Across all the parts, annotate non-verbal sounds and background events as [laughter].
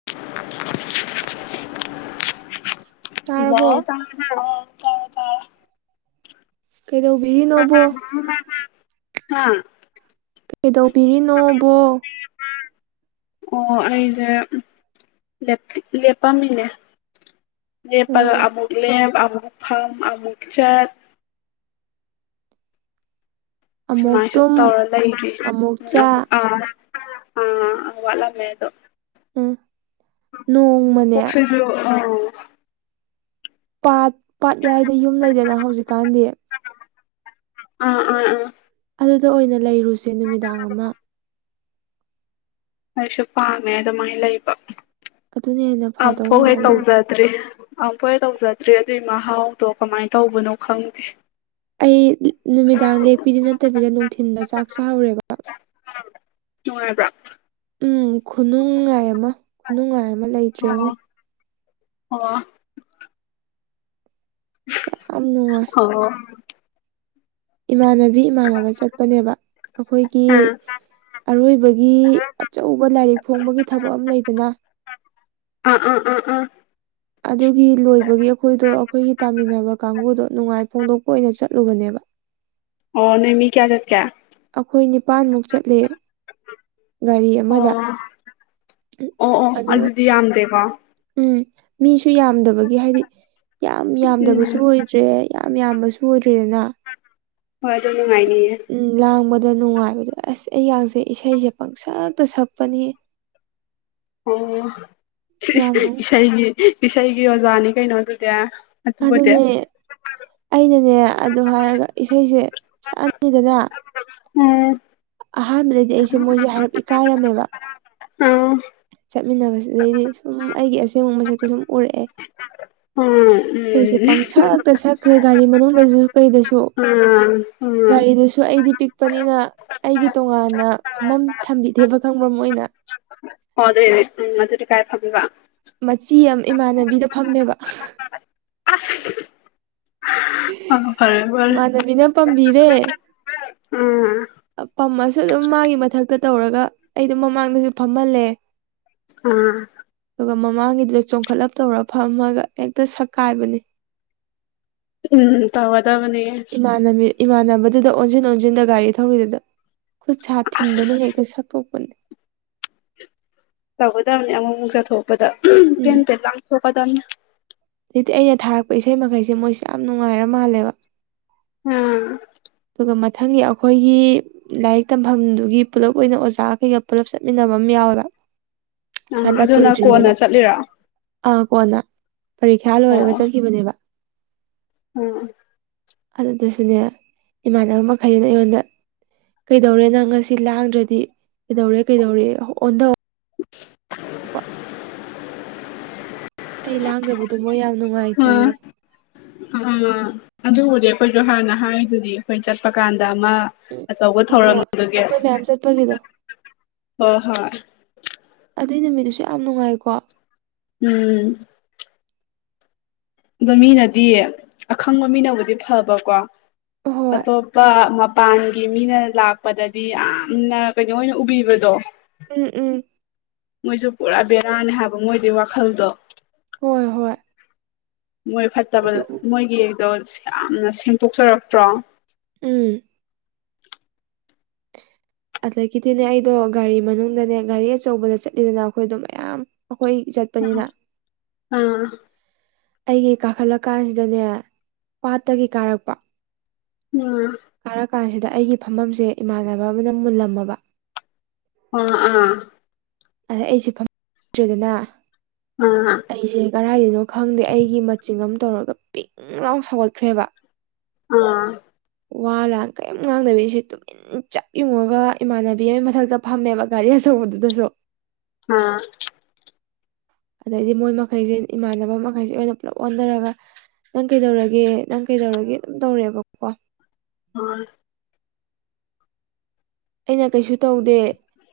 [unintelligible] ꯇꯥꯔꯕꯣ ꯍꯜꯂꯣ ꯆꯥꯛ ꯆꯥꯅꯔꯕꯣ ꯀꯩꯗꯧꯕꯤꯔꯤꯅꯣꯕꯣ [inaudible] ꯍꯥꯥ ꯀꯩꯗꯧꯕꯤꯔꯤꯅꯣꯕꯣ ꯑꯣ ꯑꯩꯁꯦ ꯂꯦꯞꯄꯝꯃꯤꯅꯦ ꯂꯦꯞꯄꯗ ꯎꯝ ꯑꯃꯨꯛ ꯂꯦꯞ ꯑꯃꯨꯛ ꯐꯝ ꯑꯃꯨꯛ ꯆꯠ ꯑꯃꯨꯛ ꯁꯨꯃꯥꯏ ꯁꯨꯝ ꯇꯨꯝ ꯇꯧꯔ ꯂꯩꯔꯤꯔꯤ ꯑꯃꯨꯛ ꯑꯃꯨꯛ ꯆꯥ ꯑꯥ ꯑ ꯋꯥꯂꯝꯃꯦ ꯑꯗꯨ ꯎꯝ ꯅꯣꯡꯃꯅꯦ ꯍ [inaudible] ꯑ ꯄꯥꯠ ꯄꯥꯠꯌꯥꯏꯗ ꯌꯨꯝ ꯂꯩꯗꯅ ꯍꯧꯖꯤꯛꯀꯥꯟꯗꯤ ꯑ ꯑ ꯑ ꯑꯗꯨꯗ ꯑꯣꯏꯅ ꯂꯩꯔꯨꯁꯦ ꯅꯨꯃꯤꯗꯥꯡ ꯑꯃ ꯑꯩꯁꯨ ꯄꯥꯝꯃꯦ ꯑꯗꯨꯃꯥꯏꯅ ꯂꯩꯕ ꯑꯗꯨꯅ ꯍꯦꯟꯅ ꯐꯗꯧ ꯑꯃꯨꯛꯐꯥꯎ ꯍꯦꯛ ꯃꯥꯜꯂꯤꯉꯣ ꯇꯧꯖꯗ ꯇ꯭ꯔꯦ ꯑꯐꯣꯏ ꯇꯧꯖꯗ꯭ꯔꯦ ꯑꯗꯨꯏ ꯃꯍꯥꯎꯗꯣ ꯀꯃꯥꯏꯅ ꯇꯧꯕꯅꯣ ꯈꯪꯗꯦ ꯑꯩ ꯅꯨꯃꯤꯗꯥꯡ ꯂꯦꯛꯄꯤꯗꯤ ꯅꯠꯇꯕꯤꯗ ꯅꯨꯡꯊꯤꯟꯗ ꯆꯥꯛ ꯆꯥꯎꯔꯦꯕ [inaudible] ꯅꯨꯉꯥꯏꯕꯔꯣ ꯎꯝ ꯈꯨꯅꯨꯡꯉꯥꯏ ꯑꯃ ꯈꯨꯅꯨꯡꯉꯥꯏ ꯑꯃ ꯂꯩꯇ꯭ꯔꯦ ꯏꯉꯣ ꯑꯣ ꯌꯥꯝ ꯅꯨꯡꯉꯥꯏ ꯑꯣ ꯏꯃꯥꯟꯅꯕꯤ ꯏꯃꯥꯟꯅꯕ ꯆꯠꯄꯅꯦꯕ ꯑꯩꯈꯣꯏꯒꯤ ꯑꯥ ꯑꯔꯣꯏꯕꯒꯤ ꯑꯆꯧꯕ ꯂꯥꯏꯔꯤꯛ ꯐꯣꯡꯕꯒꯤ ꯊꯕꯛ ꯑꯃ ꯂꯩꯗꯅ ꯑ ꯑ ꯑ ꯑ ꯑꯗꯨꯒꯤ ꯂꯣꯏꯕꯒꯤ ꯑꯩꯈꯣꯏꯗꯣ ꯑꯩꯈꯣꯏꯒꯤ ꯇꯥꯃꯤꯟꯅꯕ ꯀꯥꯡꯕꯨꯗꯣ ꯅꯨꯡꯉꯥꯏ ꯐꯣꯡꯗꯣꯛꯄ ꯑꯣꯏꯅ ꯆꯠꯂꯨꯕꯅꯦꯕ ꯑꯣ ꯅꯣꯏꯃꯤ ꯀꯌꯥ ꯆꯠꯀꯦ ꯑꯩꯈꯣꯏ ꯅꯤꯄꯥꯥꯟꯃꯨꯛ ꯆꯠꯂꯦ ꯒꯥꯔꯤ ꯑꯃꯗ ꯑꯣ ꯑꯣ ꯑꯣ ꯑꯗꯨꯒ ꯑꯗꯨꯗꯤ ꯌꯥꯝꯗꯦꯀꯣ ꯎꯝ ꯃꯤꯁꯨ ꯌꯥꯝꯗꯕꯒꯤ ꯍꯥꯏꯗꯤ ꯌꯥꯝ ꯌꯥꯝꯗꯕꯁꯨ ꯎꯝ ꯑꯣꯏꯗ꯭ꯔꯦ ꯌꯥꯝ ꯌꯥꯝꯕꯁꯨ ꯑꯣꯏꯗ꯭ꯔꯤꯗꯅ ꯍꯣꯏ ꯑꯗꯨ ꯅꯨꯡꯉꯥꯏꯅꯤꯌꯦ ꯂꯥꯡꯕꯗ ꯅꯨꯡꯉꯥꯏꯕꯗꯣ ꯑꯁ ꯑꯩ ꯉꯡꯖꯩ ꯏꯁꯩꯁꯦ ꯄꯪꯁꯛꯇ ꯁꯛꯄꯅꯤ꯫ ꯑꯣ ꯌꯥꯝꯅ ꯏꯁꯩꯒꯤ ꯏꯁꯩꯒꯤ ꯑꯣꯖꯥꯅꯤ ꯀꯩꯅꯣ ꯑꯗꯨꯗꯤ꯫ ꯑꯗꯨꯕꯨꯗꯤ ꯑꯗꯨꯅꯦ ꯑꯩꯅꯅꯦ ꯑꯗꯨ ꯍꯥꯏꯔꯒ ꯏꯁꯩꯁꯦ ꯁꯛꯑꯅꯤꯗꯅ, ꯎꯝ ꯑꯍꯥꯟꯕꯗꯗꯤ ꯑꯩꯁꯦ ꯃꯣꯏꯁꯦ ꯍꯥꯏꯔꯞ ꯏꯀꯥꯏꯔꯝꯃꯦꯕ, ꯎꯝ ꯆꯠꯃꯤꯟꯅꯕꯁꯤꯗꯩꯗꯤ ꯁꯨꯝ ꯑꯩꯒꯤ ꯑꯁꯦꯡꯕ ꯃꯁꯦꯠꯀ ꯁꯨꯝ ꯎꯔꯛꯑꯦ꯫ ꯎꯝ ꯏꯁꯩꯁꯦ ꯄꯪꯁꯛꯂꯛꯇ ꯁꯛꯈ꯭ꯔꯦ ꯒꯥꯔꯤ ꯃꯅꯨꯡꯗꯁꯨ ꯀꯩꯗꯁꯨ꯫ [unintelligible] ꯒꯥꯔꯤꯗꯨꯁꯨ ꯑꯩꯗꯤ ꯄꯤꯛꯄꯅꯤꯅ, ꯑꯩꯒꯤ ꯇꯣꯉꯥꯟꯅ ꯐꯝꯐꯝ ꯊꯝꯕꯤꯗꯦꯕ ꯈꯪꯕ꯭ꯔꯥ ꯃꯣꯏꯅ꯫ [unintelligible] ꯃꯆꯤ ꯑꯃ ꯏꯃꯥꯟꯅꯕꯤꯗ ꯐꯝꯃꯦꯕ꯫ [unintelligible] ꯑꯣ ꯐꯔꯦ ꯐꯔꯦ ꯏꯃꯥꯟꯅꯕꯤꯅ ꯄꯥꯝꯕꯤꯔꯦ꯫ ꯎꯝ ꯄꯝꯃꯁꯨ ꯑꯗꯨꯝ ꯃꯥꯒꯤ ꯃꯊꯛꯇ ꯇꯧꯔꯒ ꯑꯩꯗꯣ ꯃꯃꯥꯡꯗꯁꯨ ꯐꯝꯍꯜꯂꯦ꯫ ꯎꯝ ꯑꯗꯨꯒ ꯃꯃꯥꯡꯒꯤꯗꯨꯗ ꯆꯣꯡꯈꯠꯂꯞ ꯇꯧꯔ ꯐꯝꯃꯒ ꯍꯦꯛꯇ ꯁꯛꯀꯥꯏꯕꯅꯤ꯫ ꯎꯝ ꯇꯧꯒꯗꯕꯅꯤ꯫ ꯏꯃꯥꯟꯅꯕꯤ ꯏꯃꯥꯟꯅꯕꯗꯨꯗ ꯑꯣꯟꯁꯤꯟ ꯑꯣꯟꯁꯤꯟꯗ ꯒꯥꯔꯤ ꯊꯧꯔꯤꯗꯨꯗ ꯈꯨꯠ ꯁꯥꯥ ꯑꯁ ꯊꯤꯟꯗꯅ ꯍꯦꯛꯇ ꯁꯠꯇꯣꯛꯄꯅꯦ꯫ ꯇꯧꯒꯗꯕꯅꯦ ꯑꯃꯨꯛ ꯑꯃꯨꯛ ꯆꯠꯊꯣꯛꯄꯗ ꯇꯦꯟ ꯎꯝ ꯇꯦꯟ ꯂꯥꯡꯊꯣꯛꯀꯗꯕꯅꯤ꯫ ꯑꯗꯩꯗꯤ ꯑꯩꯅ ꯊꯥꯔꯛꯄ ꯏꯁꯩ ꯃꯈꯩꯁꯦ ꯃꯣꯏꯁꯨ ꯌꯥꯝ ꯅꯨꯡꯉꯥꯏꯔ ꯃꯥꯜꯂꯦꯕ꯫ ꯎꯝ ꯑꯗꯨꯒ ꯃꯊꯪꯒꯤ ꯑꯩꯈꯣꯏꯒꯤ, ꯂꯥꯏꯔꯤꯛ ꯇꯝꯐꯝꯗꯨꯒꯤ ꯄꯨꯂꯞ ꯑꯣꯏꯅ ꯑꯣꯖꯥꯈꯩꯒ ꯄꯨꯜꯂꯞ ꯆꯠꯃꯤꯟꯅꯕ ꯑꯃ ꯌꯥꯎꯋꯦꯕ, ꯎꯝ ꯍꯟꯗꯛ ꯑꯗꯨꯅ ꯀꯣꯟꯅ ꯀꯨꯏꯗ꯭ꯔꯤꯉꯩꯗ ꯆꯠꯂꯤꯔꯣ ꯑꯣ ꯑꯥ ꯀꯣꯟꯅ꯫ ꯄꯔꯤꯈ꯭ꯌꯥ ꯂꯣꯏꯔꯒ ꯑꯣ ꯆꯠꯈꯤꯕꯅꯦꯕ꯫ ꯎꯝ ꯑꯗꯨꯗꯨꯁꯨꯅꯦ ꯏꯃꯥꯟꯅꯕ ꯃꯈꯩꯁꯤꯅ ꯑꯩꯉꯣꯟꯗ ꯀꯩꯗꯧꯔꯦ? ꯅꯪ ꯉꯁꯤ ꯂꯥꯡꯗ꯭ꯔꯗꯤ ꯀꯩꯗꯧꯔꯦ ꯀꯩꯗꯧꯔꯦ ꯑꯣꯟꯊꯧ [unintelligible] ꯑꯩ ꯂꯥꯡꯗꯕꯗꯣ ꯃꯣꯏ ꯌꯥꯝ ꯎꯝ ꯅꯨꯡꯉꯥꯏꯇꯦꯌꯦ꯫ ꯎꯝ ꯑꯗꯨꯕꯨꯗꯤ ꯑꯩꯈꯣꯏꯁꯨ ꯍꯥꯟꯅ ꯍꯥꯏꯗꯨꯗꯤ ꯑꯩꯈꯣꯏ ꯆꯠꯄ ꯀꯥꯟꯗ ꯑꯃ, ꯑꯆꯧꯕ ꯎꯝ ꯍꯣꯏ ꯊꯧꯔꯝꯗꯨꯒꯤ ꯑꯩꯈꯣꯏ ꯃꯌꯥꯝ ꯆꯠꯄꯒꯤꯗꯣ ꯍꯣꯏ ꯍꯣꯏ꯫ ꯑꯗꯨꯏ ꯅꯨꯃꯤꯠꯇꯨꯁꯨ ꯌꯥꯝ ꯅꯨꯡꯉꯥꯏꯀꯣ꯫ ꯎꯝ ꯑꯗꯣ ꯃꯤꯅꯗꯤ ꯑꯈꯪꯕ ꯃꯤꯅꯕꯨꯗꯤ ꯐꯕꯀꯣ ꯍꯣꯏ ꯑꯇꯣꯞꯄ ꯃ ꯄꯥꯟꯒꯤ ꯃꯤꯅ ꯂꯥꯛꯄꯗꯗꯤ ꯌꯥꯝꯅ ꯀꯩꯅꯣ ꯑꯣꯏꯅ ꯎꯕꯤꯕꯗꯣ꯫ ꯎꯝ ꯎꯝ ꯃꯣꯏꯁꯨ ꯄꯨꯔꯥ ꯕꯦꯔꯥꯅꯦ ꯍꯥꯏꯕ ꯃꯣꯏꯗꯤ ꯋꯥꯈꯜꯗꯣ꯫ ꯍꯣꯏ ꯍꯣꯏ ꯃꯣꯏ ꯐꯠꯇꯕ, ꯑꯗꯨ ꯃꯣꯏꯒꯤꯗꯣ ꯌꯥꯝꯅ ꯁꯦꯡꯇꯣꯛꯆꯔꯛꯇ꯭ꯔꯣ? ꯎꯝ ꯑꯗꯒꯤꯗꯤꯅꯦ ꯑꯩꯗꯣ ꯒꯥꯔꯤ ꯃꯅꯨꯡꯗꯅꯦ ꯒꯥꯔꯤ ꯑꯆꯧꯕꯗ ꯆꯠꯂꯤꯗꯅ ꯑꯩꯈꯣꯏꯗꯣ ꯃꯌꯥꯝ ꯑꯩꯈꯣꯏ ꯆꯠ ꯄꯅꯤꯅ ꯑꯥ ꯑꯩꯒꯤ ꯀꯥꯈꯠꯂꯛ ꯀꯥꯟꯁꯤꯗꯅꯦ ꯄꯥꯠꯇꯒꯤ ꯀꯥꯔꯛꯄ ꯑꯥ ꯀꯥꯔꯛꯀꯥꯟꯁꯤꯗ ꯑꯩꯒꯤ ꯐꯝꯐꯝꯁꯦ ꯏꯃꯥꯟꯅꯕ ꯑꯃꯅ ꯃꯨꯜꯂꯝꯃꯕ ꯑꯥ ꯑꯥ ꯑꯗ ꯑꯩꯁꯦ ꯐꯝ ꯇ꯭ꯔꯦꯗꯅꯥ ꯑꯥ ꯑꯩꯁꯦ ꯀꯔꯥꯏꯗꯩꯅꯣ ꯈꯪꯗꯦ ꯑꯩꯒꯤ ꯃꯆꯤꯡ ꯑꯝ ꯇꯧꯔꯒ ꯄꯤꯡ ꯂꯥꯎ ꯁꯧꯒꯠꯈ꯭ꯔꯦꯕꯥ ꯑꯥ ꯋꯥ ꯂꯥꯟ ꯀꯩꯝ ꯉꯥꯡꯗꯕꯤ ꯑꯩꯁꯦ ꯇꯨꯃꯤꯟ ꯆꯞ ꯌꯨꯡꯉꯒ ꯏꯃꯥꯟꯅꯕꯤ ꯑꯃꯩ ꯃꯊꯛꯇ ꯐꯝꯃꯦꯕ ꯒꯥꯔꯤ ꯑꯆꯧꯕꯗꯨꯗꯁꯨ ꯑꯥ ꯑꯗꯩꯗꯤ ꯃꯣꯏ ꯃꯈꯩꯁꯦ ꯏꯃꯥꯟꯅꯕ ꯃꯈꯩꯁꯦ ꯑꯩꯉꯣꯟꯗ ꯄꯨꯂꯞ ꯑꯣꯟꯊꯔꯒ ꯅꯪ ꯀꯩꯗꯧꯔꯒꯦ ꯅꯪ ꯀꯩꯗꯧꯔꯒꯦ ꯑꯗꯨꯝ ꯇꯧꯔꯦꯕꯀꯣ ꯍꯣꯏ ꯑꯩꯅ ꯀꯩꯁꯨ ꯇꯧꯗꯦ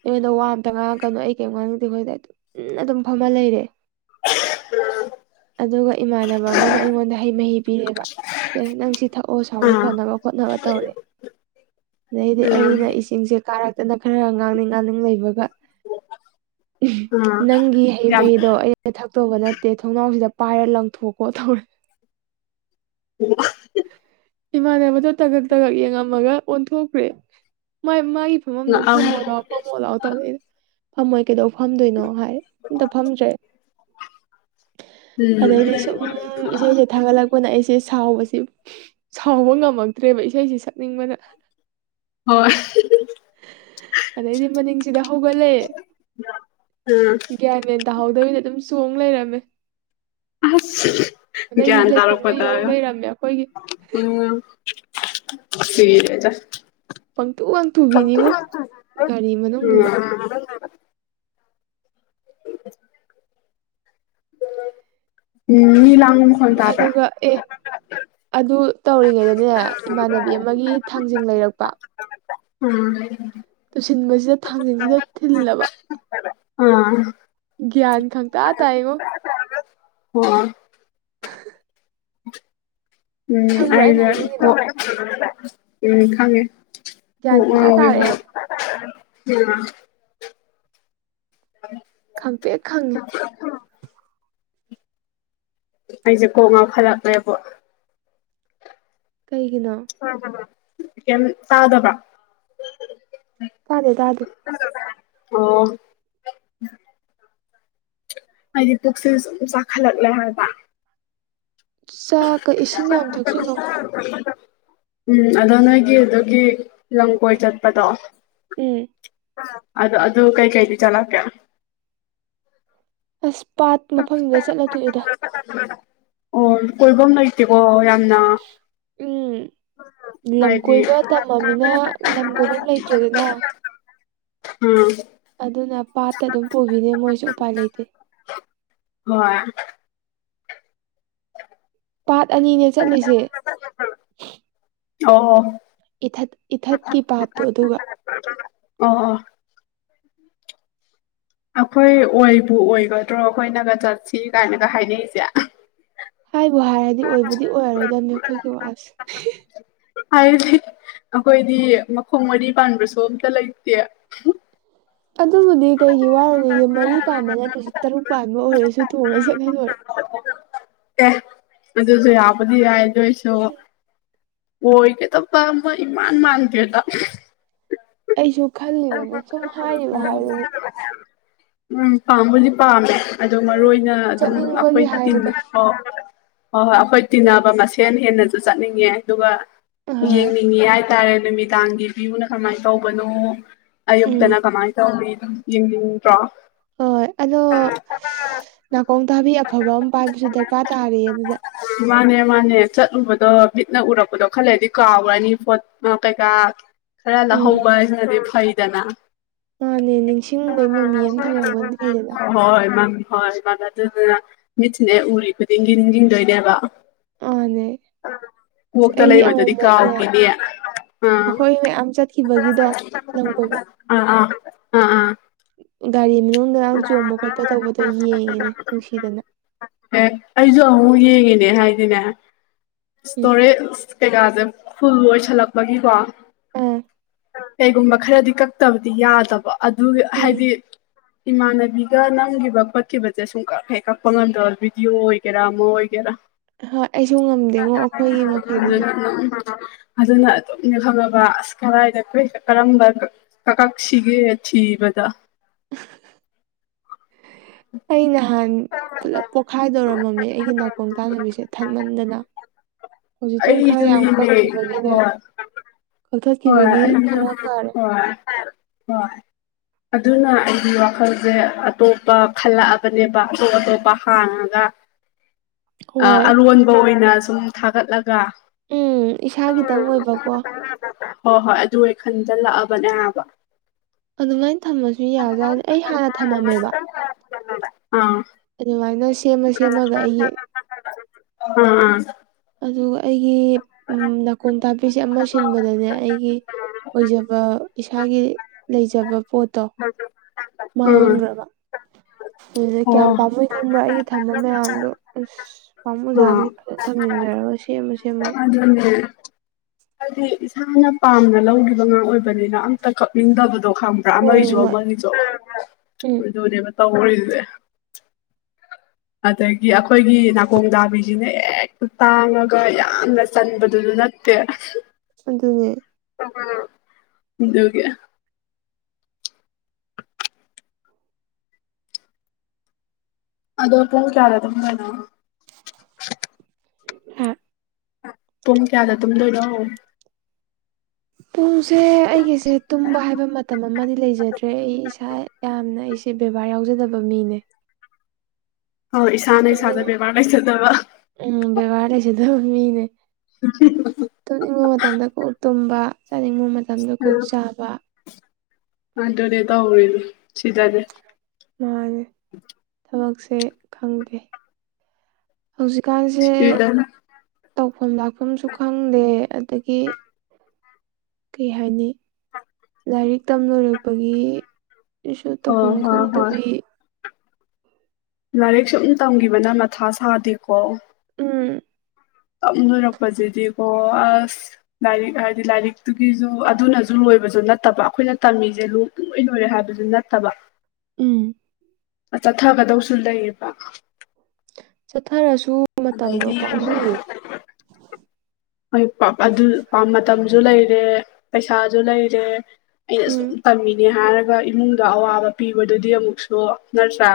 ꯑꯩꯉꯣꯟꯗ ꯋꯥ ꯑꯝꯇ ꯉꯥꯡꯉꯛꯀꯅꯣ ꯑꯩ ꯀꯩꯝ ꯉꯥꯡꯅꯤꯡꯗꯦ ꯈꯣꯠꯇꯦꯅ ꯇꯨꯃꯤꯟꯅ ꯑꯗꯨꯝ ꯐꯝꯃ ꯂꯩꯔꯦ ꯑꯗꯨꯒ ꯏꯃꯥꯟꯅꯕ ꯑꯃꯅ ꯑꯩꯉꯣꯟꯗ ꯍꯩ ꯃꯍꯤ ꯄꯤꯔꯦꯕ ꯁꯦ ꯅꯪ ꯁꯤ ꯊꯛꯑꯣ ꯁꯥꯎꯕ ꯑꯥ ꯐꯅꯕ ꯈꯣꯠꯅꯕ ꯇꯧꯔꯦ ꯑꯗꯩꯗꯤ ꯑꯥ ꯑꯩꯅ ꯏꯁ ꯢꯁꯤꯡꯁꯦ ꯀꯥꯔꯛꯇꯅ ꯈꯔ ꯉꯥꯡꯅꯤꯡ ꯉꯥꯡꯅꯤꯡ ꯂꯩꯕꯒ ꯎꯝ ꯑꯥ ꯅꯪꯒꯤ ꯍꯩ ꯌꯥꯝ ꯃꯍꯤꯗꯣ ꯑꯩ ꯊꯛꯇꯧꯕ ꯅꯠꯇꯦ ꯊꯣꯡꯅꯥꯎꯁꯤꯗ ꯄꯥꯏꯔ ꯂꯪꯊꯣꯛꯀꯣ ꯇꯧꯔꯦ [unintelligible] ꯏꯃꯥꯟꯅꯕꯗꯣ ꯇꯥꯉꯛ ꯇꯥꯉꯛ ꯌꯦꯡꯉꯝꯃꯒ ꯑꯣꯟꯊꯣꯛꯈ꯭ꯔꯦ ꯃꯥ ꯃꯥꯏ ꯐꯝꯕꯝꯗꯣ ꯉꯛꯑꯝ ꯐꯝꯃꯣ ꯂꯥꯎ ꯐꯝꯃꯣ ꯂꯥꯎ ꯇꯧꯔꯦ ꯑꯩꯅ ꯐꯝꯃꯣꯏ ꯀꯩꯗꯧ ꯐꯝꯗꯣꯏꯅꯣ ꯍꯥꯏ ꯑꯝꯇ ꯐꯝꯗ꯭ꯔꯦ ꯎꯝ ꯑꯗꯩꯗꯤ ꯁꯨꯝ ꯏꯁꯩꯁꯦ ꯊꯥꯒꯠꯂꯛ ꯄꯅ ꯑꯩꯁꯦ ꯁꯥꯎꯕꯁꯦ ꯁꯥꯎꯕ ꯉꯝꯃꯛꯇ꯭ꯔꯦꯕ ꯏꯁꯩꯁꯦ ꯁꯛꯅꯤꯡꯕꯅ ꯍꯣꯏ ꯑꯗꯩꯗꯤ ꯃꯅꯤꯡꯁꯤꯗ ꯍꯧꯒꯠꯂꯦ ꯎꯝ ꯒ꯭ꯌꯥꯟꯃꯦꯟ ꯇꯥꯍꯧꯗꯕꯤꯗ ꯑꯗꯨꯝ ꯆꯣꯡ ꯂꯩꯔꯝꯃꯦ ꯑꯁ ꯑꯗꯩꯗꯤ ꯒ꯭ꯌꯥꯟ ꯂꯩꯐꯝꯗꯨ ꯇꯥꯔꯛꯄꯗ ꯌꯧ ꯍꯥꯢꯌꯣ ꯂꯩꯔꯝꯃꯦ ꯑꯩꯈꯣꯏꯒꯤ ꯎꯝ ꯁꯤꯔꯦꯗ ꯄꯪꯇꯨ ꯎꯝꯝ ꯋꯥꯡꯊꯨꯕꯤꯅꯤꯉꯣ ꯒꯥꯔꯤ ꯃꯅꯨꯡꯗꯨꯗ [unintelligible] [inaudible] ꯎꯝ ꯃꯤ ꯂꯥꯡ ꯎꯝ ꯑꯗꯨꯒ ꯑꯦ ꯑꯗꯨ ꯇꯧꯔꯤꯉꯩꯗꯅꯦ ꯏꯃꯥꯟꯅꯕꯤ ꯑꯃꯒꯤ ꯊꯥꯡꯖꯤꯡ ꯂꯩꯔꯛꯄ ꯎꯝ ꯇꯨꯁꯤꯟꯕꯁꯤꯗ ꯊꯥꯡꯖꯟꯁꯤꯗ ꯊꯤꯜꯂꯕ ꯑꯥ ꯒ꯭ꯌꯥꯟ ꯈꯪꯇꯥ ꯇꯥꯏꯉꯣ ꯑꯣꯝ [unintelligible] [inaudible] ꯑ [unintelligible] [inaudible] ꯎꯝ ꯈꯪꯕ꯭ꯔꯥ ꯑꯩꯅ ꯑꯩꯗ ꯍꯥꯏꯅꯤꯡꯉꯤꯗꯣ ꯈꯪꯉꯦ [inaudible] ꯎ ꯒ꯭ꯌꯥꯟ ꯎ ꯍ ꯈꯪꯇꯥ ꯇꯥꯔꯛꯑꯦ ꯎꯝ [unintelligible] [inaudible] ꯑ [unintelligible] [inaudible] ꯈꯪꯄꯦ ꯈꯪꯉꯦ [unintelligible] [inaudible] ꯑꯩꯁꯦ ꯀꯣꯛ ꯉꯥꯎ ꯐꯠꯂꯛꯂꯦꯕꯣ ꯀꯩꯒꯤꯅꯣ ꯇꯤꯗꯕ꯭ꯔꯣ [unintelligible] [inaudible] ꯇꯥꯗꯦ ꯇꯥꯗꯦ ꯑꯣ [unintelligible] [inaudible] ꯍꯥꯏꯗꯤ ꯄꯨꯛꯁꯤ ꯁꯨꯝ ꯆꯥꯈꯠꯂꯛꯂꯦ ꯍꯥꯏꯕ ꯆꯥꯛꯀ ꯏꯁꯤꯡ ꯌꯥꯝ ꯊꯛꯆꯜꯂꯣ [unintelligible] [inaudible] ꯎꯝ ꯑꯗꯣ ꯅꯣꯏꯒꯤ ꯑꯗꯨꯒꯤ ꯂꯝꯀꯣꯏ ꯆꯠꯄꯗꯣ ꯎ [unintelligible] [inaudible] ꯑꯗꯨꯗ ꯑꯗꯨ ꯀꯩ ꯀꯩꯗꯤ ꯆꯂꯀꯦ ꯑꯁ ꯄꯥꯠ ꯃꯐꯝꯗ ꯆꯠꯂꯗꯣꯏꯏꯗ ꯑꯣ ꯀꯣꯏꯐꯝ ꯂꯩꯇꯦꯀꯣ ꯌꯥꯝꯅ ꯎꯝ ꯂꯝ ꯍꯥꯏꯗꯤ ꯀꯣꯏꯕ ꯇꯝꯃꯃꯤꯅ ꯂꯝ ꯀꯣꯏꯕ ꯂꯩꯇ꯭ꯔꯦꯗꯅ ꯎꯝ [inaudible] [unintelligible] ꯑꯗꯨꯅ ꯄꯥꯠꯇ ꯑꯗꯨꯝ ꯄꯨꯕꯤꯅꯦ ꯃꯣꯏꯁꯨ ꯎꯄꯥꯏ ꯂꯩꯇꯦ ꯍꯣꯏ [inaudible] [unintelligible] ꯄꯥꯠ ꯑꯅꯤꯅꯦ ꯆꯠꯂꯤꯁꯦ ꯑꯣ [inaudible] ꯏꯊꯠ ꯏꯊꯠꯀꯤ ꯄꯥꯠꯇꯣ ꯑꯗꯨꯒ ꯑꯣ ꯑ [inaudible] [unintelligible] ꯑꯩꯈꯣꯏ ꯑꯣꯏꯕꯨ ꯑꯣꯏꯒꯗ꯭ꯔꯣ ꯑꯩꯈꯣꯏꯅꯒ ꯆꯠꯁꯤ ꯀꯥꯏꯅꯒ ꯍꯥꯏꯅꯩꯁꯦ ꯍꯥꯏꯕꯨ ꯍꯥꯏꯔꯗꯤ ꯑꯣꯏꯕꯨꯗꯤ ꯑꯣꯏꯔꯔꯣꯏꯗꯕꯅꯤ ꯑꯩꯈꯣꯏꯒꯤ ꯋꯥꯁꯦ ꯍꯥꯏꯗꯤ ꯑꯩꯈꯣꯏꯗꯤ ꯃꯈꯣꯡ ꯃꯔꯤ ꯄꯥꯟꯕꯁꯨ ꯑꯝꯇ ꯂꯩꯇꯦ ꯑꯗꯨꯕꯨꯗꯤ ꯀꯩꯒꯤ ꯋꯥꯔꯅꯤꯒꯦ ꯃꯔꯤ ꯄꯥꯟꯕ ꯅꯠꯇ꯭ꯔꯁꯨ ꯇꯔꯨꯛ ꯄꯥꯟꯕ ꯑꯣꯏꯔꯁꯨ ꯊꯣꯡꯉꯒ ꯆꯠꯍꯜ ꯂꯣꯏꯔꯦ ꯑꯦ ꯑꯗꯨꯁꯨ ꯌꯥꯕꯗꯤ ꯌꯥꯏꯗꯣꯏꯁꯨ ꯑꯣꯏꯒꯗꯕ ꯑꯃ ꯏꯃꯥꯟ ꯃꯥꯟꯗꯦꯗ ꯑꯩꯁꯨ ꯈꯜꯂꯤ ꯑ ꯎꯝ [unintelligible] [inaudible] ꯎꯝ ꯄꯥꯝꯕꯨꯗꯤ ꯄꯥꯝꯃꯦ ꯑꯗꯣ ꯃꯔꯨ ꯎꯝ ꯑꯣꯏꯅ ꯑꯗꯨꯝ ꯆꯠꯅꯤꯡꯕꯒꯤ ꯑꯩꯈꯣꯏ ꯇꯝ ꯍꯥꯏꯕꯗꯣ ꯍ ꯍꯣꯏ ꯍꯣꯏ ꯍꯣꯏ ꯑꯩꯈꯣꯏ ꯇꯤꯟꯅꯕ ꯃꯁꯦꯟ ꯍꯦꯟꯅꯁꯨ ꯆꯠꯅꯤꯡꯉꯦ ꯑꯗꯨꯒ ꯍꯣꯏ ꯍꯪꯅꯤꯡꯉꯤ ꯍꯥꯏꯇꯥꯔꯦ ꯅꯨꯃꯤꯗꯥꯡꯒꯤ ꯚ꯭ꯌꯨꯅ ꯀꯃꯥꯏꯅ ꯇꯧꯕꯅꯣ ꯎꯝ ꯑꯌꯨꯛꯇꯅ ꯀꯃꯥꯏꯅ ꯇꯧꯔꯤ ꯌꯦꯡꯅꯤꯡꯕ꯭ꯔꯣ ꯍꯣꯏ ꯑꯗꯣ ꯅꯥꯀꯣꯡ ꯊꯥꯕꯤ ꯑꯐꯕ ꯑꯃ ꯄꯥꯏꯕꯁꯨ ꯗꯔꯀꯥꯔ ꯇꯥꯔꯌꯦ ꯑꯗꯨꯗ ꯃꯥꯅꯦ ꯃꯥꯅꯦ ꯆꯠꯂꯨꯕꯗꯣ ꯃꯤꯠꯅ ꯎꯔꯛꯄꯗꯣ ꯈꯜꯂꯗꯤ ꯀꯥꯎꯈꯔꯅꯤ ꯄꯣꯠ ꯀꯩꯀꯥ ꯈꯔ ꯎꯝ ꯂꯧꯍꯧꯕꯁꯤꯅꯗꯤ ꯐꯩꯗꯅ ꯃꯥꯅꯦ ꯅꯤꯡꯁꯤꯡꯕꯩ ꯃꯃꯤ ꯑꯃ ꯊꯝꯍꯧꯕꯅ ꯐꯩꯗꯅ ꯍꯣꯏ ꯃ ꯍ [inaudible] [unintelligible] ꯑꯗꯨꯗꯨꯅ ꯃꯤꯠꯁꯤꯅꯦ ꯎꯔꯤ ꯈꯨꯗꯤꯡꯒꯤ ꯌꯦꯡꯗꯣꯏꯅꯦꯕ ꯑꯅꯦ ꯑꯁ ꯀꯣꯛꯇ ꯑꯩꯗꯤ ꯂꯩꯕꯗꯨꯗꯤ ꯑꯃꯨꯃꯨꯛꯅꯦ ꯀꯥꯎꯈꯤꯅꯦ ꯑꯥ ꯑꯩꯈꯣꯏ ꯃꯌꯥꯝ ꯆꯠꯈꯤꯕꯒꯤꯗꯣ ꯂꯝ ꯀꯣꯏꯕ ꯑ ꯑ ꯑꯥꯑꯥ ꯒꯥꯔꯤ ꯃꯅꯨꯡꯗꯥ ꯆꯣꯡꯕ ꯈꯣꯠꯄ ꯇꯧꯕꯗꯣ ꯌꯦꯡꯉꯤꯅꯦ ꯅꯨꯡꯁꯤꯗꯅ ꯑꯦ ꯑꯩꯁꯨ ꯑꯃꯨꯛ ꯌꯦꯡꯉꯤꯅꯦ ꯍꯥꯏꯗꯤꯅꯦ ꯎꯝ ꯏꯁꯇꯣꯔꯦꯖ ꯀꯩꯀꯥꯁꯦ ꯐꯨꯜ ꯑꯣꯏꯁꯜꯂꯛꯄꯒꯤꯀꯣ ꯎꯝ ꯀꯩꯒꯨꯝꯕ ꯈꯔꯗꯤ ꯀꯛꯇꯕꯗꯤ ꯌꯥꯗꯕ ꯑꯗꯨ ꯎꯝ ꯍꯥꯏꯗꯤ ꯏꯃꯥꯟꯅꯕꯤꯒ ꯅꯝꯈꯤꯕ ꯈꯣꯠꯈꯤꯕꯁꯦ ꯁꯨꯝ ꯀꯛ ꯍꯦꯛ ꯀꯛꯄ ꯉꯝꯗꯕ ꯚꯤꯗꯤꯑꯣ ꯑꯣꯏꯒꯦꯔꯥ ꯑꯃ ꯑꯣꯏꯒꯦꯔꯥ ꯍꯣꯏ ꯑꯩꯁꯨ ꯉꯝꯗꯦꯉꯣ ꯑꯩꯈꯣꯏꯒꯤ ꯃꯈꯩꯗꯨꯗꯤ [inaudible] ꯑꯗꯨꯅ ꯑꯗꯨꯝꯅꯦ ꯈꯪꯉꯕ ꯑꯁ ꯀꯔꯏꯗ ꯀꯔꯝꯕ ꯀꯀꯛꯁꯥꯒꯦ ꯊꯤꯕꯗ ꯑꯩ ꯅꯍꯥꯟ ꯄꯨꯜꯂꯞ ꯄꯣꯛꯈꯥꯏꯗꯧꯔꯝꯃꯝꯃꯦ ꯑꯩꯒꯤ ꯅꯥꯀꯣꯡ ꯇꯥꯟꯅꯕꯤꯁꯦ ꯊꯠꯃꯟꯗꯅ ꯑꯩꯁꯨꯅꯤ ꯃꯤ ꯍꯣꯏ ꯑꯗꯨ ꯍꯣꯏ ꯀꯛꯊꯠꯈꯤꯕꯒꯤ ꯈꯔ ꯐꯔꯦ ꯍꯣꯏ ꯑꯗꯨꯅ ꯑꯩꯗꯤ ꯋꯥꯈꯜꯁꯦ ꯑꯇꯣꯞꯄ ꯈꯜꯂꯛꯑꯕꯅꯦꯕ ꯑꯇꯣꯞ ꯑꯇꯣꯞꯄ ꯍꯥꯡꯉꯒ [inaudible] ꯍꯣꯏ ꯑꯔꯣꯟꯕ ꯑꯣꯏꯅ ꯁꯨꯝ ꯊꯥꯒꯠꯂꯒ ꯎꯝ ꯏꯁꯥꯒꯤꯗꯪ ꯑꯣꯏꯕꯀꯣ ꯍꯣꯏ ꯍꯣꯏ ꯑꯗꯨ ꯈꯟꯖꯟ ꯂꯥꯛꯑꯕꯅꯦ ꯍꯥꯏꯕ ꯑꯗꯨꯃꯥꯏꯅ ꯊꯝꯃꯁꯨ ꯌꯥꯖꯠꯅꯤ ꯑꯩ ꯍꯥꯟꯅ ꯊꯝꯃꯝꯃꯦꯕ ꯑꯥ ꯑꯗꯨꯃꯥꯏꯅ ꯁꯦꯝꯃ ꯁꯦꯝꯃꯒ ꯑꯩꯒꯤ ꯑꯥꯑꯥ ꯑꯗꯨꯒ ꯑꯩꯒꯤ ꯅꯥꯀꯣꯡ ꯇꯥꯛꯄꯤꯁꯦ ꯑꯃ ꯁꯤꯟꯕꯗꯅꯦ ꯑꯩꯒꯤ ꯑꯣꯏꯖꯕ ꯏꯁꯥꯒꯤ ꯂꯩꯖꯕ ꯄꯣꯠꯇꯣ ꯑꯥ ꯃꯥꯡꯈ꯭ꯔꯕ ꯀꯌꯥꯝ ꯑꯣ ꯄꯥꯝꯃꯣꯏ ꯈꯪꯕ꯭ꯔꯥ ꯑꯩꯒꯤ ꯊꯝꯕ ꯃꯌꯥꯝꯗꯣ ꯑꯁ ꯑꯥ ꯄꯥꯝꯃꯨꯖꯥꯠꯅꯤ ꯊꯝꯖꯤꯟꯖꯔꯒꯁꯤ ꯑꯗꯨꯅꯦ ꯍꯥꯏꯗꯤ ꯏꯁꯥꯅ ꯄꯥꯝꯅ ꯂꯧꯈꯤꯕ ꯉꯥꯛ ꯑꯣꯏꯕꯅꯤꯅ ꯑꯝꯇ ꯀꯛꯅꯤꯡꯗꯕꯗꯣ ꯈꯪ ꯍꯣꯏ ꯑꯃꯒꯤꯁꯨ ꯍꯣꯏ ꯑꯃꯒꯤꯁꯨ ꯎꯝ ꯑꯗꯨꯅꯦꯕ ꯇꯧꯔꯤꯁꯦ ꯑꯗꯒꯤ ꯑꯩꯈꯣꯏꯒꯤ ꯅꯥꯀꯣꯡ ꯗꯥꯕꯤꯁꯤꯅ ꯍꯦꯛꯇ ꯇꯥꯡꯉꯒ ꯌꯥꯝꯅ ꯆꯟꯕꯗꯨꯁꯨ ꯅꯠ ꯇꯦ ꯑꯗꯨꯅꯦ [inaudible] ꯑꯗꯣ ꯄꯨꯡ ꯀꯌꯥꯗ ꯇꯨꯝꯗꫭꯏꯅꯣ ꯍꯥ ꯄꯨꯡ ꯀꯌꯥꯗ ꯇꯨꯝꯗꯣꯏꯅꯣ ꯄꯨꯡꯁꯦ ꯑꯩꯒꯤꯁꯦ ꯇꯨꯝꯕ ꯍꯥꯏꯕ ꯃꯇꯝ ꯑꯃꯗꯤ ꯂꯩꯖꯗ꯭ꯔꯦ ꯑꯩ ꯏꯁꯥ ꯌꯥꯝꯅ ꯑꯩꯁꯦ ꯕꯦꯕꯥꯔ ꯌꯥꯎꯖꯗꯕ ꯃꯤꯅꯦ ꯍꯣꯏ ꯏꯁꯥꯅ ꯇꯨꯝꯅꯤꯡ ꯏꯁꯥꯗ ꯕꯦꯕꯥꯔ ꯂꯩꯖꯗꯕ ꯎꯝ ꯕꯦꯕꯥꯔ ꯂꯩꯖꯗꯕ ꯃꯤꯅꯦ ꯇꯨꯝꯅꯤꯡꯕ ꯃꯇꯝꯗ ꯀꯣꯛ ꯇꯨꯝꯅꯤꯡꯕ ꯃꯇꯝꯗ ꯀꯣꯛ ꯇꯨꯝꯕ ꯆꯥꯅꯤꯡꯕ ꯃꯇꯝꯗ ꯀꯣꯛ ꯆꯥꯕ ꯑꯗꯨꯅꯦ ꯇꯧꯔꯤꯁꯦ ꯁꯤꯗꯗꯤ ꯃꯥꯅꯦ ꯊꯕꯛꯁꯦ ꯈꯪꯗꯦ ꯍꯧꯖꯤꯛꯀꯥꯟꯁꯦ ꯁꯤꯗ ꯇꯧꯐꯝ ꯂꯥꯛꯐꯝꯁꯨ ꯈꯪꯗꯦ ꯑꯗꯒꯤ ꯀꯩ ꯍꯥꯏꯅꯤ ꯂꯥꯏꯔꯤꯛ ꯇꯝ ꯂꯣꯏꯔꯛꯄꯒꯤ ꯑꯩꯁꯨ ꯇꯧꯐꯝ ꯍꯣꯏ ꯍꯣꯏ ꯍꯣꯏ ꯈꯪꯗꯕꯤ ꯂꯥꯏꯔꯤꯛ ꯁꯨꯝ ꯇꯝꯒꯤꯕꯅ ꯃꯊꯥ ꯁꯥꯗꯦꯀꯣ ꯎꯝ ꯇꯝ ꯂꯣꯏꯔꯛꯄꯖꯤꯗꯤꯀꯣ ꯑꯁ ꯂꯥꯏꯔꯤꯛ ꯍꯥꯏꯗꯤ ꯂꯥꯏꯔꯤꯛꯇꯨꯒꯤꯖꯨ ꯑꯗꯨꯅꯖꯨ ꯂꯣꯏꯕꯖꯨ ꯅꯠꯇꯕ ꯑꯩꯈꯣꯏꯅ ꯇꯝꯃꯤꯁꯦ ꯂꯨ ꯄꯨꯡ ꯂꯣꯏ ꯂꯣꯏꯔꯦ ꯍꯥꯏꯕꯖꯨ ꯅꯠꯇꯕ ꯎꯝ ꯆꯠꯊꯒꯗꯧꯁꯨ ꯂꯩꯔꯤꯕ ꯆꯠꯊꯔꯁꯨ ꯃꯇꯝꯗꯣ ꯑꯗꯩꯗꯤ ꯄꯥꯝꯃꯨꯏꯌꯦ ꯍꯣꯏ ꯄꯥ ꯑꯗꯨ ꯃꯇꯝꯖꯨ ꯂꯩꯔꯦ ꯄꯩꯁꯥꯖꯨ ꯂꯩꯔꯦ ꯑꯩꯅ ꯎꯝ ꯁꯨꯝ ꯇꯝꯃꯤꯅꯦ ꯍꯥꯏꯔꯒ ꯏꯃꯨꯡꯗ ꯑꯋꯥꯕ ꯄꯤꯕꯗꯨꯗꯤ ꯑꯃꯨꯛꯁꯨ ꯅꯠꯇ꯭ꯔ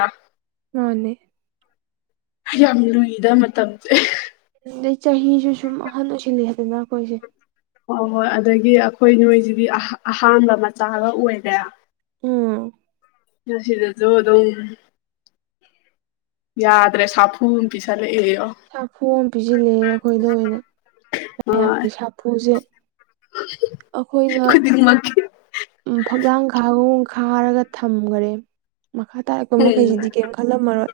ꯃꯥꯅꯦ ꯌꯥꯝ ꯂꯨꯏꯗꯕ ꯃꯇꯝꯖꯦ ꯑꯗꯨꯗꯩ ꯆꯍꯤꯁꯨ ꯁꯨꯝ ꯑꯍꯟ ꯑꯣꯏꯁꯤꯜꯂꯦꯗꯅ ꯑꯩꯈꯣꯏꯁꯦ ꯍꯣꯏ ꯍꯣꯏ ꯑꯗꯒꯤ ꯑꯩꯈꯣꯏ ꯅꯣꯏꯖꯤꯗꯤ ꯑꯍꯥ ꯑꯍꯥꯟꯕ ꯃꯆꯥꯒ ꯑꯣꯏꯔꯦ ꯎꯝ [unintelligible] ꯑꯗꯨꯝ ꯌꯥꯗ꯭ꯔꯦ ꯁꯥꯐꯨꯝ ꯄꯤꯁꯜꯂꯛꯑꯌꯣ ꯁꯥꯐꯨꯝ ꯄꯤꯖꯤꯜꯂꯛꯑꯦ ꯑꯩꯈꯣꯏꯗ ꯑꯣꯏꯅ ꯍꯣꯏ ꯃꯌꯥꯝꯒꯤ ꯁꯥꯐꯨꯖꯦ ꯈꯨꯗꯤꯡꯃꯛꯀꯤ ꯎꯝ ꯐꯛꯂꯥꯡ ꯈꯥꯕꯒꯨꯝ ꯈꯥꯔꯒ ꯊꯝꯒꯔꯦ ꯃꯈꯥ ꯇꯥꯔꯛꯄ ꯎꯝ ꯃꯈꯩꯁꯤꯗꯤ ꯀꯩꯝ ꯈꯜꯂꯝꯃꯔꯣꯏ